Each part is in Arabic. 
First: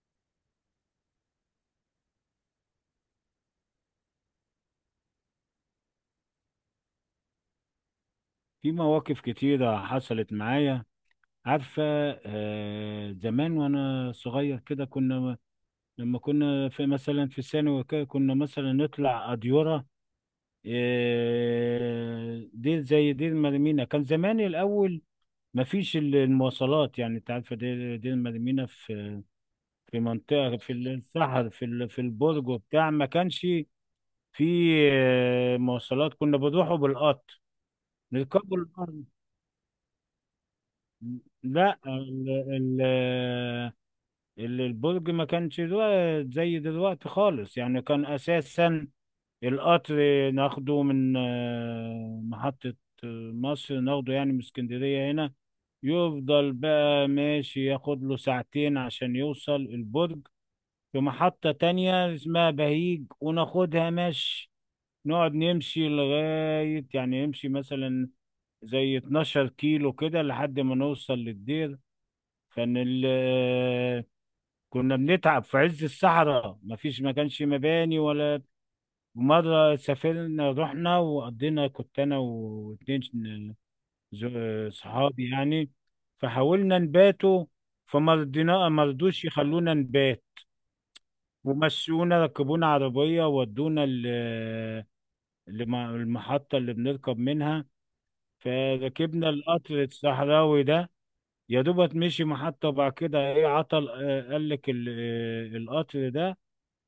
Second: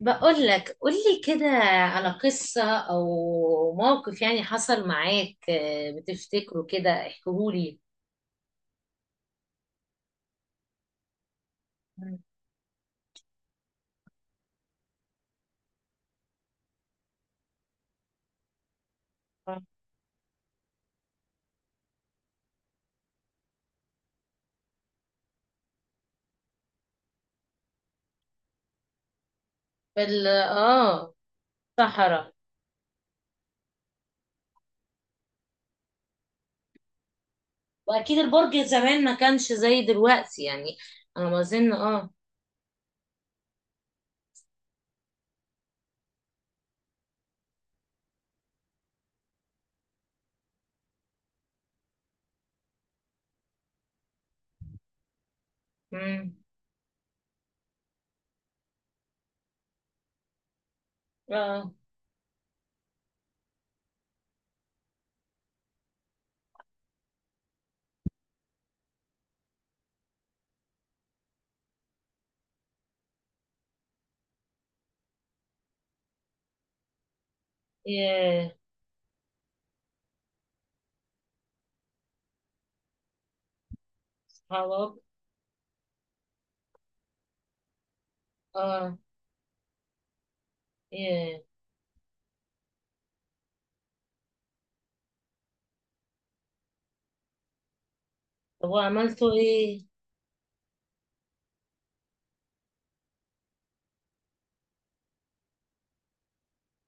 بقول لك قول لي كده على قصة أو موقف يعني حصل معاك، بتفتكره كده احكيهولي. في مواقف كتيرة حصلت معايا. عارفة؟ زمان وأنا صغير كده كنا، لما كنا في مثلا في ثانوي وكده، كنا مثلا نطلع أديورة. دير زي دير مريمينا كان زمان الأول، مفيش المواصلات. يعني أنت عارفة، دير مريمينا في في منطقة في الصحر في في صحراء. البرج وبتاع، ما كانش في مواصلات. كنا بنروحوا بالقطر، وأكيد البرج نركبوا القطر. زمان ما كانش زي دلوقتي يعني، أنا ما أظن لا، البرج ما كانش دلوقتي زي دلوقتي خالص، يعني كان أساسا القطر ناخده من محطة مصر، ناخده يعني من اسكندرية هنا، مم. يفضل بقى ماشي ياخد له ساعتين عشان يوصل البرج. في محطة اه. تانية اسمها بهيج وناخدها مشي، نقعد نمشي لغاية، يعني نمشي مثلا زي 12 كيلو كده لحد ما نوصل للدير. كان ال، كنا بنتعب في عز الصحراء، مفيش، ما كانش مباني ولا. ياه. مرة سافرنا، رحنا وقضينا، كنت أنا واتنين صحابك. صحابي يعني. فحاولنا نباتوا، فمرضينا، اه. مرضوش يخلونا نبات، ياه. ومشونا، ركبونا عربية ودونا المحطة اللي بنركب منها، طب فركبنا وعملتوا القطر ايه؟ الصحراوي ده. يا دوبت مشي محطة وبعد كده، ايه، عطل. قال لك القطر ده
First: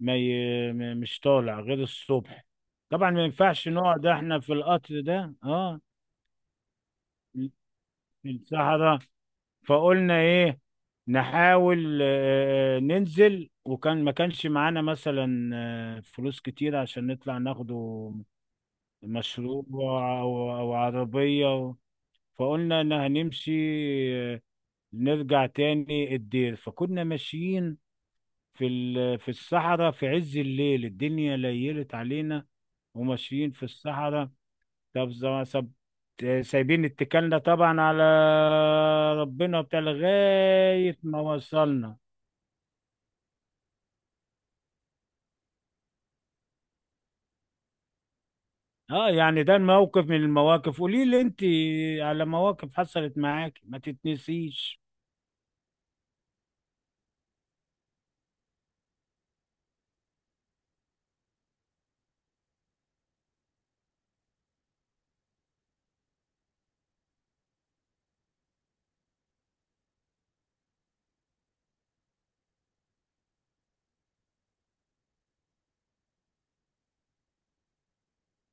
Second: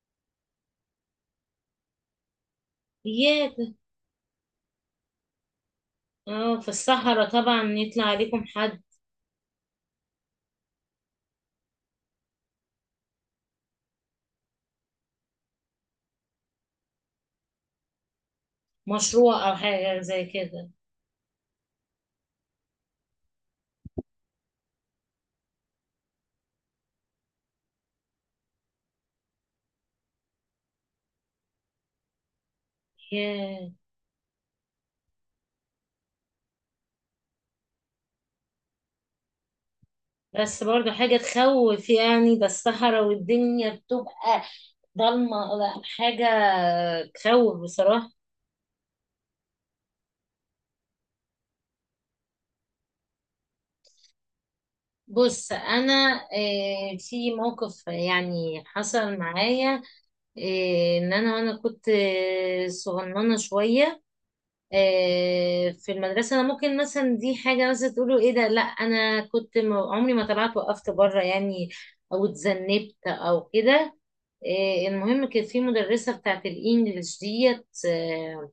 ما ي- م- مش طالع غير الصبح. طبعا ما اياك. ينفعش نقعد احنا في القطر ده، اه، اه، في الصحراء طبعا يطلع في عليكم حد. الصحراء. فقلنا ايه، نحاول ننزل، وكان ما كانش معانا مثلا فلوس كتير عشان نطلع ناخده مشروع أو مشروب حاجة زي او كده. أو عربية. فقلنا ان هنمشي، آه، نرجع تاني الدير. فكنا ماشيين في في الصحراء في عز الليل، الدنيا ليلت علينا وماشيين في ياه. الصحراء. طب، ز- سب سايبين اتكالنا طبعا على ربنا بتاع بس برضو لغاية حاجة ما تخوف، وصلنا. يعني ده الصحراء والدنيا بتبقى ضلمة، لا، حاجة تخوف بصراحة. اه يعني ده الموقف من المواقف. قولي لي انت على مواقف حصلت معاك ما تتنسيش. بص أنا، في موقف يعني حصل معايا، إن أنا كنت صغننة شوية، في المدرسة. أنا ممكن مثلا دي حاجة مثلا تقولوا إيه ده، لأ أنا عمري ما طلعت وقفت بره يعني، أو اتذنبت أو كده. المهم كانت في مدرسة بتاعت الإنجليش ديت،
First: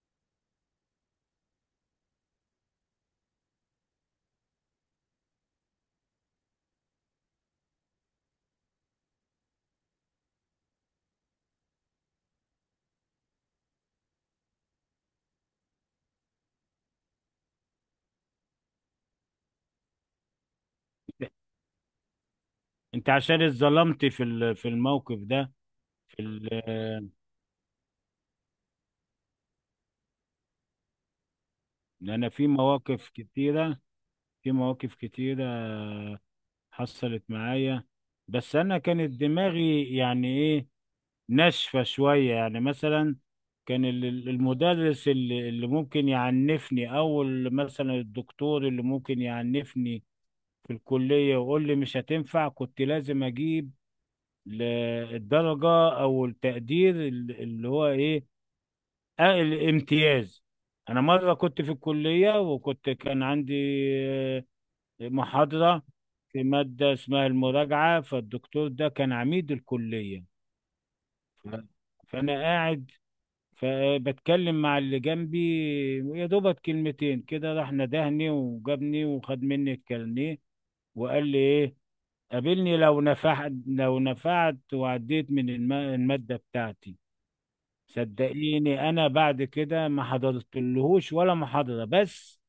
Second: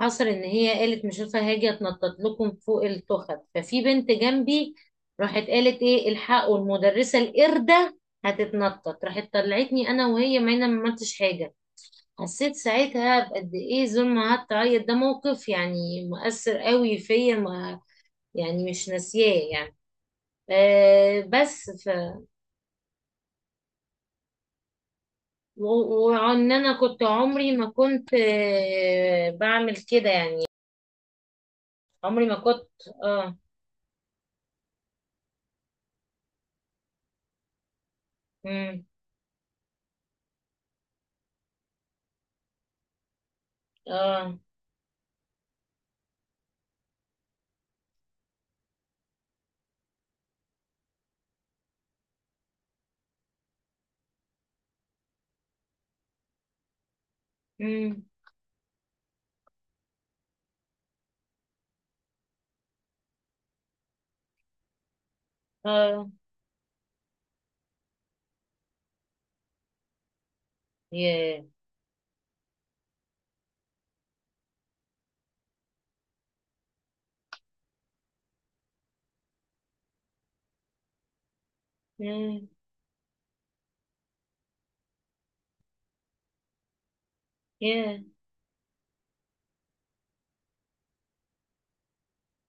حصل إن هي قالت مش عارفة هاجي أتنطط لكم فوق التخت، ففي بنت جنبي راحت قالت إيه، الحقوا المدرسة القردة هتتنطط، راحت طلعتني أنا وهي، ما أنا ما عملتش حاجة. حسيت ساعتها بقد ايه زول، ما قعدت اعيط. ده موقف يعني مؤثر قوي فيا، ما يعني مش ناسياه يعني. آه بس ف انت عشان اتظلمت في في الموقف ده. و- في وان انا كنت ال- عمري ما كنت بعمل كده يعني، عمري انا ما في كنت. مواقف اه. كتيرة، في مواقف كتيرة حصلت معايا، بس انا امم. كانت دماغي يعني ايه، ناشفه شويه. يعني مثلا كان اه. المدرس اللي ممكن يعنفني، او مثلا الدكتور اللي ممكن يعنفني في الكليه ويقول لي مش هتنفع. كنت لازم اجيب ل- الدرجه او التقدير اللي هو امم. ايه، الامتياز. انا مره كنت في الكليه، وكنت كان عندي محاضرة اه. في مادة اسمها المراجعة، فالدكتور ده كان عميد الكلية. ياه. ف- فأنا قاعد فبتكلم مع اللي جنبي، يا دوبك كلمتين كده، راح ندهني وجابني وخد مني الكارنيه وقال لي إيه، مم. قابلني لو نفعت، لو نفعت وعديت من المادة بتاعتي. ياه. صدقيني أنا بعد كده ما حضرتلهوش ولا محاضرة، بس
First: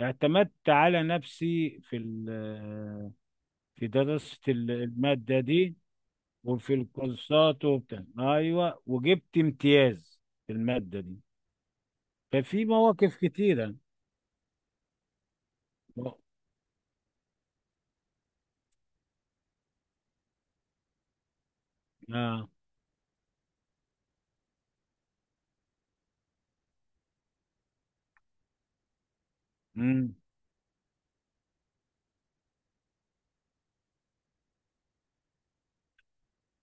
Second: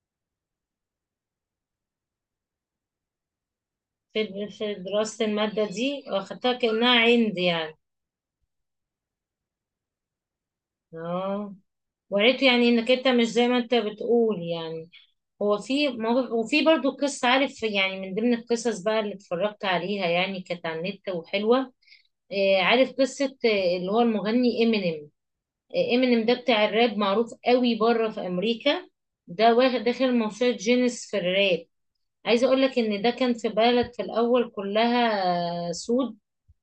اعتمدت على نفسي في ال في في درست دراسة المادة المادة دي، دي، واخدتها وفي كأنها عندي الكورسات يعني. وبتاع، ايوه، وجبت امتياز في المادة دي. اه. وريته ففي يعني انك انت مواقف مش زي ما انت كتيرة. بتقول يعني. هو في موقف، وفي برضو قصة عارف، يعني من ضمن القصص بقى اللي اتفرجت عليها، يعني كانت على النت وحلوة. اه. عارف قصة، اللي هو المغني امينيم. امينيم ده بتاع الراب، معروف قوي بره في امريكا. ده واخد امم. داخل موسوعة جينيس في الراب. عايزة اقول لك ان ده كان في بلد في الاول كلها، سود.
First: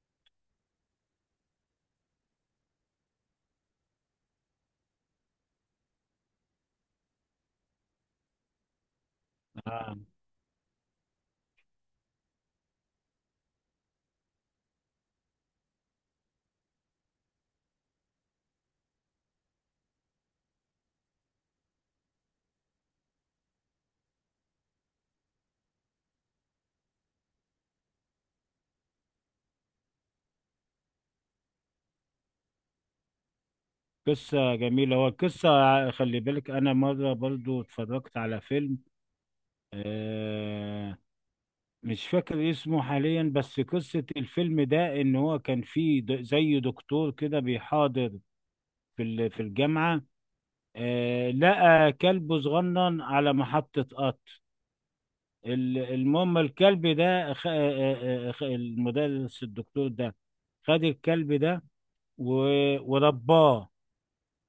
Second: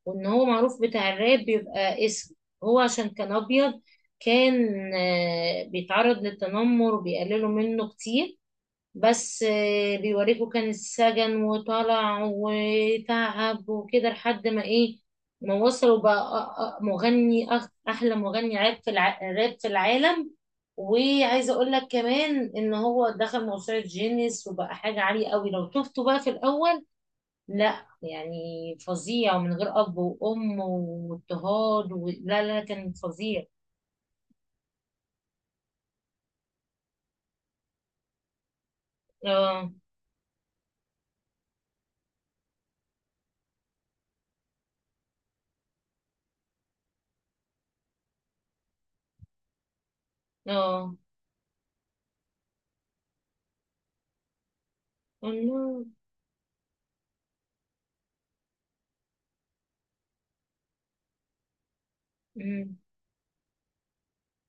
وان هو معروف بتاع الراب بيبقى اسود، هو عشان كان ابيض، كان بيتعرض للتنمر وبيقللوا منه كتير. بس اه. بيوريكوا كان السجن، وطلع وتعب وكده لحد ما ايه، ما وصل وبقى احلى مغني راب في العالم. وعايزه اقول لك كمان ان هو دخل موسوعه جينيس، وبقى حاجه عاليه قوي لو شفته بقى في الاول. لا يعني فظيع، ومن غير اب وام واضطهاد لا كان فظيع. قصة جميلة هو القصة. خلي بالك انا مرة برضو اتفرجت على فيلم، اه. آه مش فاكر اسمه حاليا، بس قصة الفيلم ده ان هو كان فيه زي دكتور كده بيحاضر في في الجامعة. اه. لقى كلب صغنن على محطة قطر. الله. المهم الكلب ده، المدرس الدكتور ده خد الكلب ده أمم. ورباه،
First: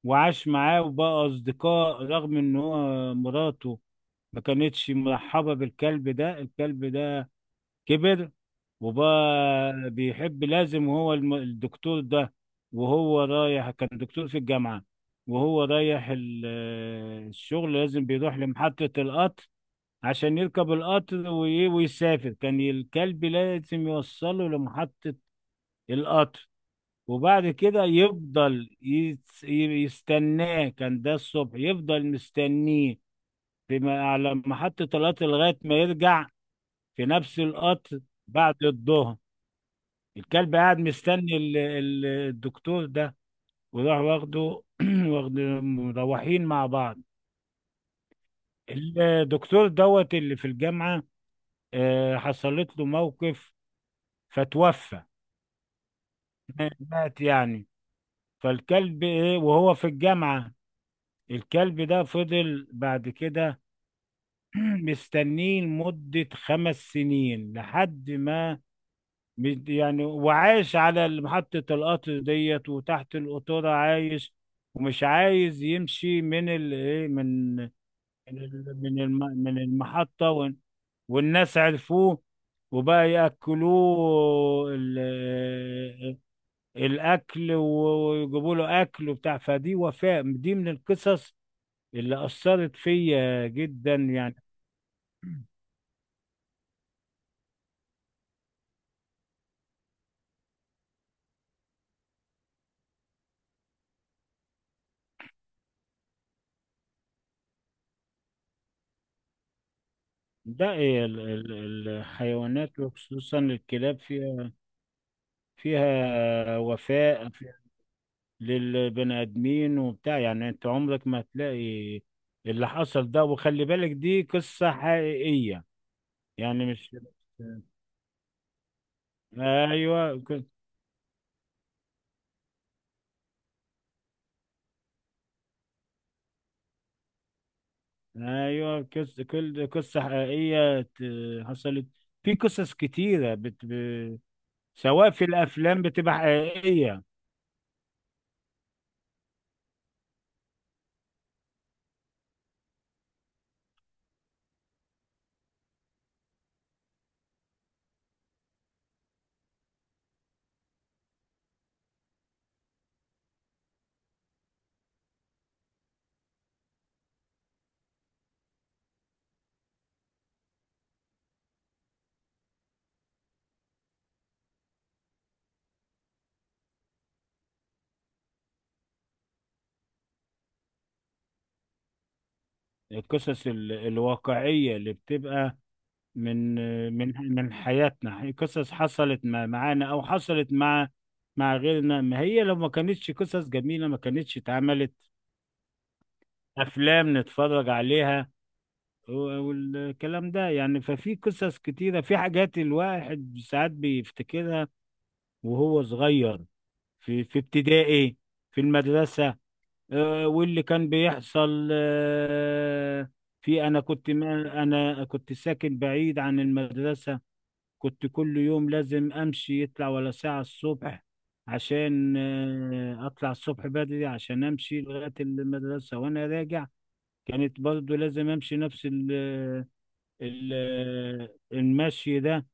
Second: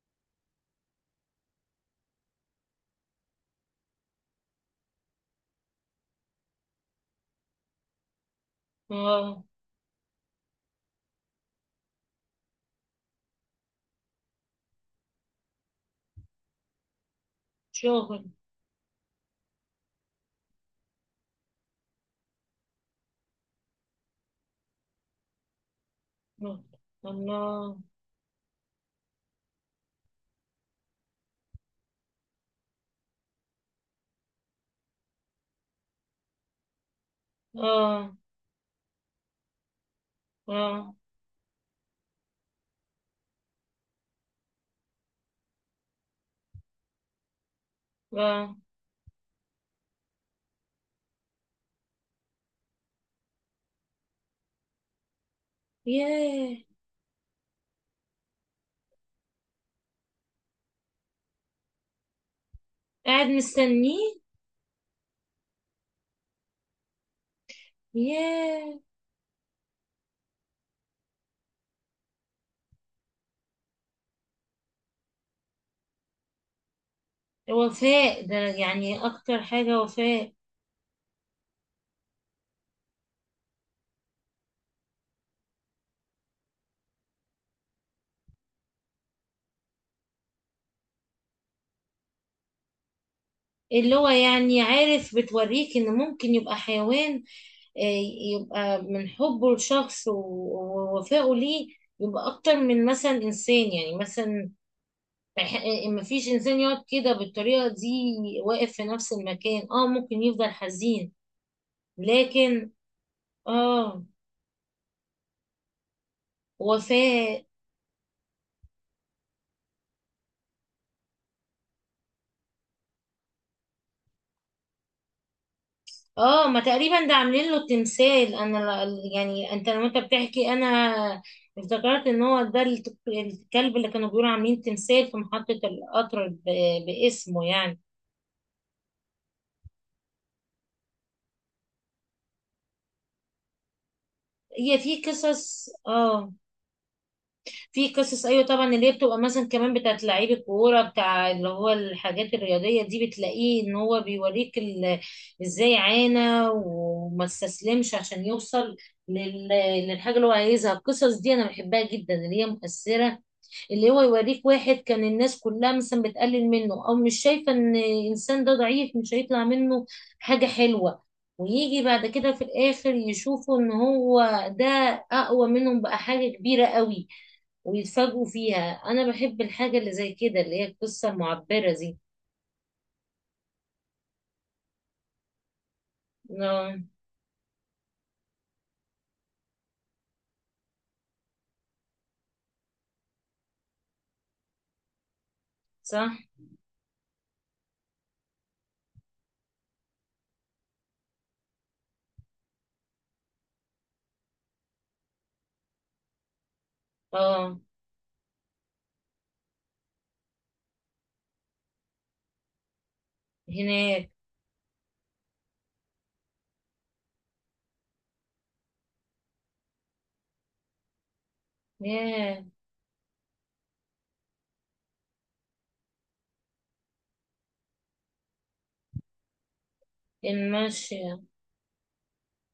وعاش معاه وبقى أصدقاء رغم إن هو مراته ما كانتش مرحبة بالكلب ده. الكلب ده كبر اه. وبقى بيحب، لازم هو الدكتور ده، وهو رايح، كان دكتور في الجامعة، وهو رايح الشغل لازم شغل. بيروح لمحطة القطر عشان يركب القطر ويسافر. كان الكلب لازم يوصله لمحطة القطر، وبعد الله. كده يفضل يستناه. كان ده الصبح يفضل مستنيه في على محطة القطر لغاية ما يرجع في نفس القطر اه. بعد الظهر. الكلب قاعد اه. مستني الدكتور ده، وراح واخده واخد، مروحين مع بعض. اه. الدكتور دوت اللي في الجامعة، حصلت له موقف فتوفى، ياه. مات يعني. فالكلب ايه وهو في الجامعة، الكلب ده فضل بعد قاعد كده مستنيه. مستنيه لمدة 5 سنين لحد ما ياه. يعني، وعاش على محطة القطر ديت وتحت القطورة عايش، ومش عايز يمشي من ال، إيه، من من وفاء ده ال- من يعني الم- اكتر من حاجة المحطة، وفاء. وال، والناس عرفوه وبقى يأكلوه الاكل ويجيبوا له اكل وبتاع. فدي وفاء، دي من القصص اللي اثرت فيا اللي جدا هو يعني. يعني عارف بتوريك ان ممكن يبقى حيوان، آه، يبقى من حبه لشخص ووفائه ليه، يبقى اكتر من مثلا انسان، يعني مثلا ما فيش انسان يقعد كده بالطريقة دي، واقف في نفس المكان، اه ممكن يفضل ده إيه حزين. لكن. الحيوانات وخصوصا الكلاب اه. فيها وفاء وفاء. للبني ادمين وبتاع. يعني انت عمرك ما هتلاقي اللي حصل ده، وخلي بالك دي قصة حقيقية، اه ما يعني مش، تقريبا ده عاملين له تمثال. انا يعني انت لما انت ايوه. بتحكي، انا افتكرت ان هو ده الكلب اللي كانوا بيقولوا عاملين تمثال في محطة القطر باسمه يعني. ايوه، كل قصه حقيقيه حصلت. في قصص كتيره هي في سواء في قصص، الافلام بتبقى اه حقيقيه. في قصص، ايوه طبعا، اللي هي بتبقى مثلا كمان بتاعت لعيب الكوره بتاع، اللي هو الحاجات الرياضيه دي، بتلاقيه ان هو بيوريك ازاي عانى وما استسلمش عشان يوصل لل- للحاجه اللي هو عايزها. القصص دي انا بحبها جدا، اللي هي مؤثره، اللي هو يوريك واحد كان الناس كلها مثلا بتقلل منه او مش شايفه ان الانسان ده ضعيف مش هيطلع منه حاجه حلوه، ويجي بعد كده في الاخر يشوفوا ان هو ده اقوى منهم، بقى حاجه كبيره قوي، ويتفاجئوا فيها. انا بحب الحاجه اللي زي كده، اللي هي القصه المعبره دي. القصص الواقعيه اللي بتبقى من اه. حياتنا، قصص حصلت معانا، او حصلت مع غيرنا. ما هي لو ما كانتش قصص جميله ما كانتش اتعملت صح. افلام نتفرج عليها و- والكلام ده يعني. ففي قصص كتيره، في حاجات الواحد ساعات بيفتكرها وهو صغير في في اه. ابتدائي، في المدرسة، واللي كان بيحصل، في، أنا كنت، هناك. ما أنا كنت ساكن بعيد عن المدرسة، كنت كل يوم لازم أمشي يطلع ولا ساعة الصبح عشان ياه. أطلع الصبح بدري عشان أمشي لغاية المدرسة. وأنا راجع كانت برضو لازم أمشي نفس ال ال الماشيه. المشي ده،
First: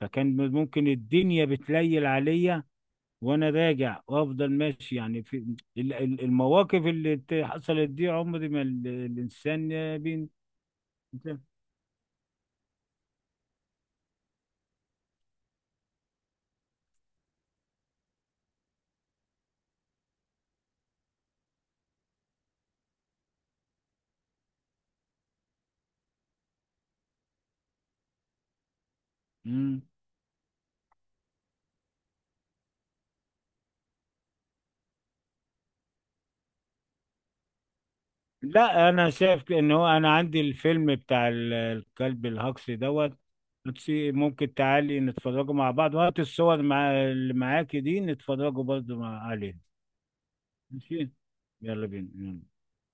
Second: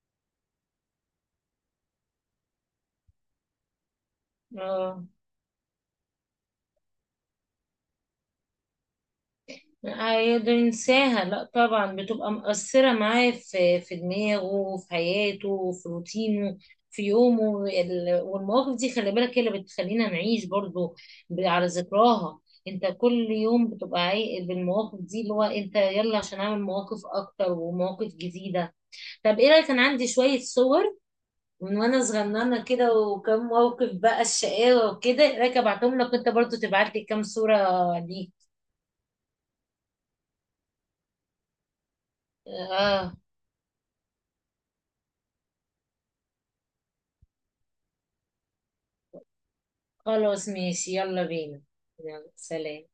فكان ممكن الدنيا بتليل عليا وانا راجع، وافضل ماشي اه يعني. في المواقف اللي حصلت دي، عمري ما الانسان بين. هيقدر ينساها، لا طبعا بتبقى مؤثره معاه في في دماغه، في حياته، في روتينه، في يومه والمواقف دي خلي بالك هي اللي بتخلينا نعيش برضو على ذكراها. انت كل يوم بتبقى عايق بالمواقف دي، اللي هو انت يلا عشان اعمل مواقف اكتر ومواقف جديده. طب ايه رأيك، انا مم. عندي شوية صور من وانا صغننة كده، وكم موقف بقى الشقاوة وكده، ايه رأيك ابعتهم لك وانت برضو تبعت لي كام صورة ليك؟ لا انا شايف ان هو انا عندي الفيلم بتاع الكلب الهجصي اه. دوت. ممكن تعالي نتفرجوا مع بعض، وهات الصور مع اللي معاكي دي نتفرجوا برضو مع عليه. خلاص ماشي، ماشي يلا بينا. يلا بينا. يلا يلا سلام.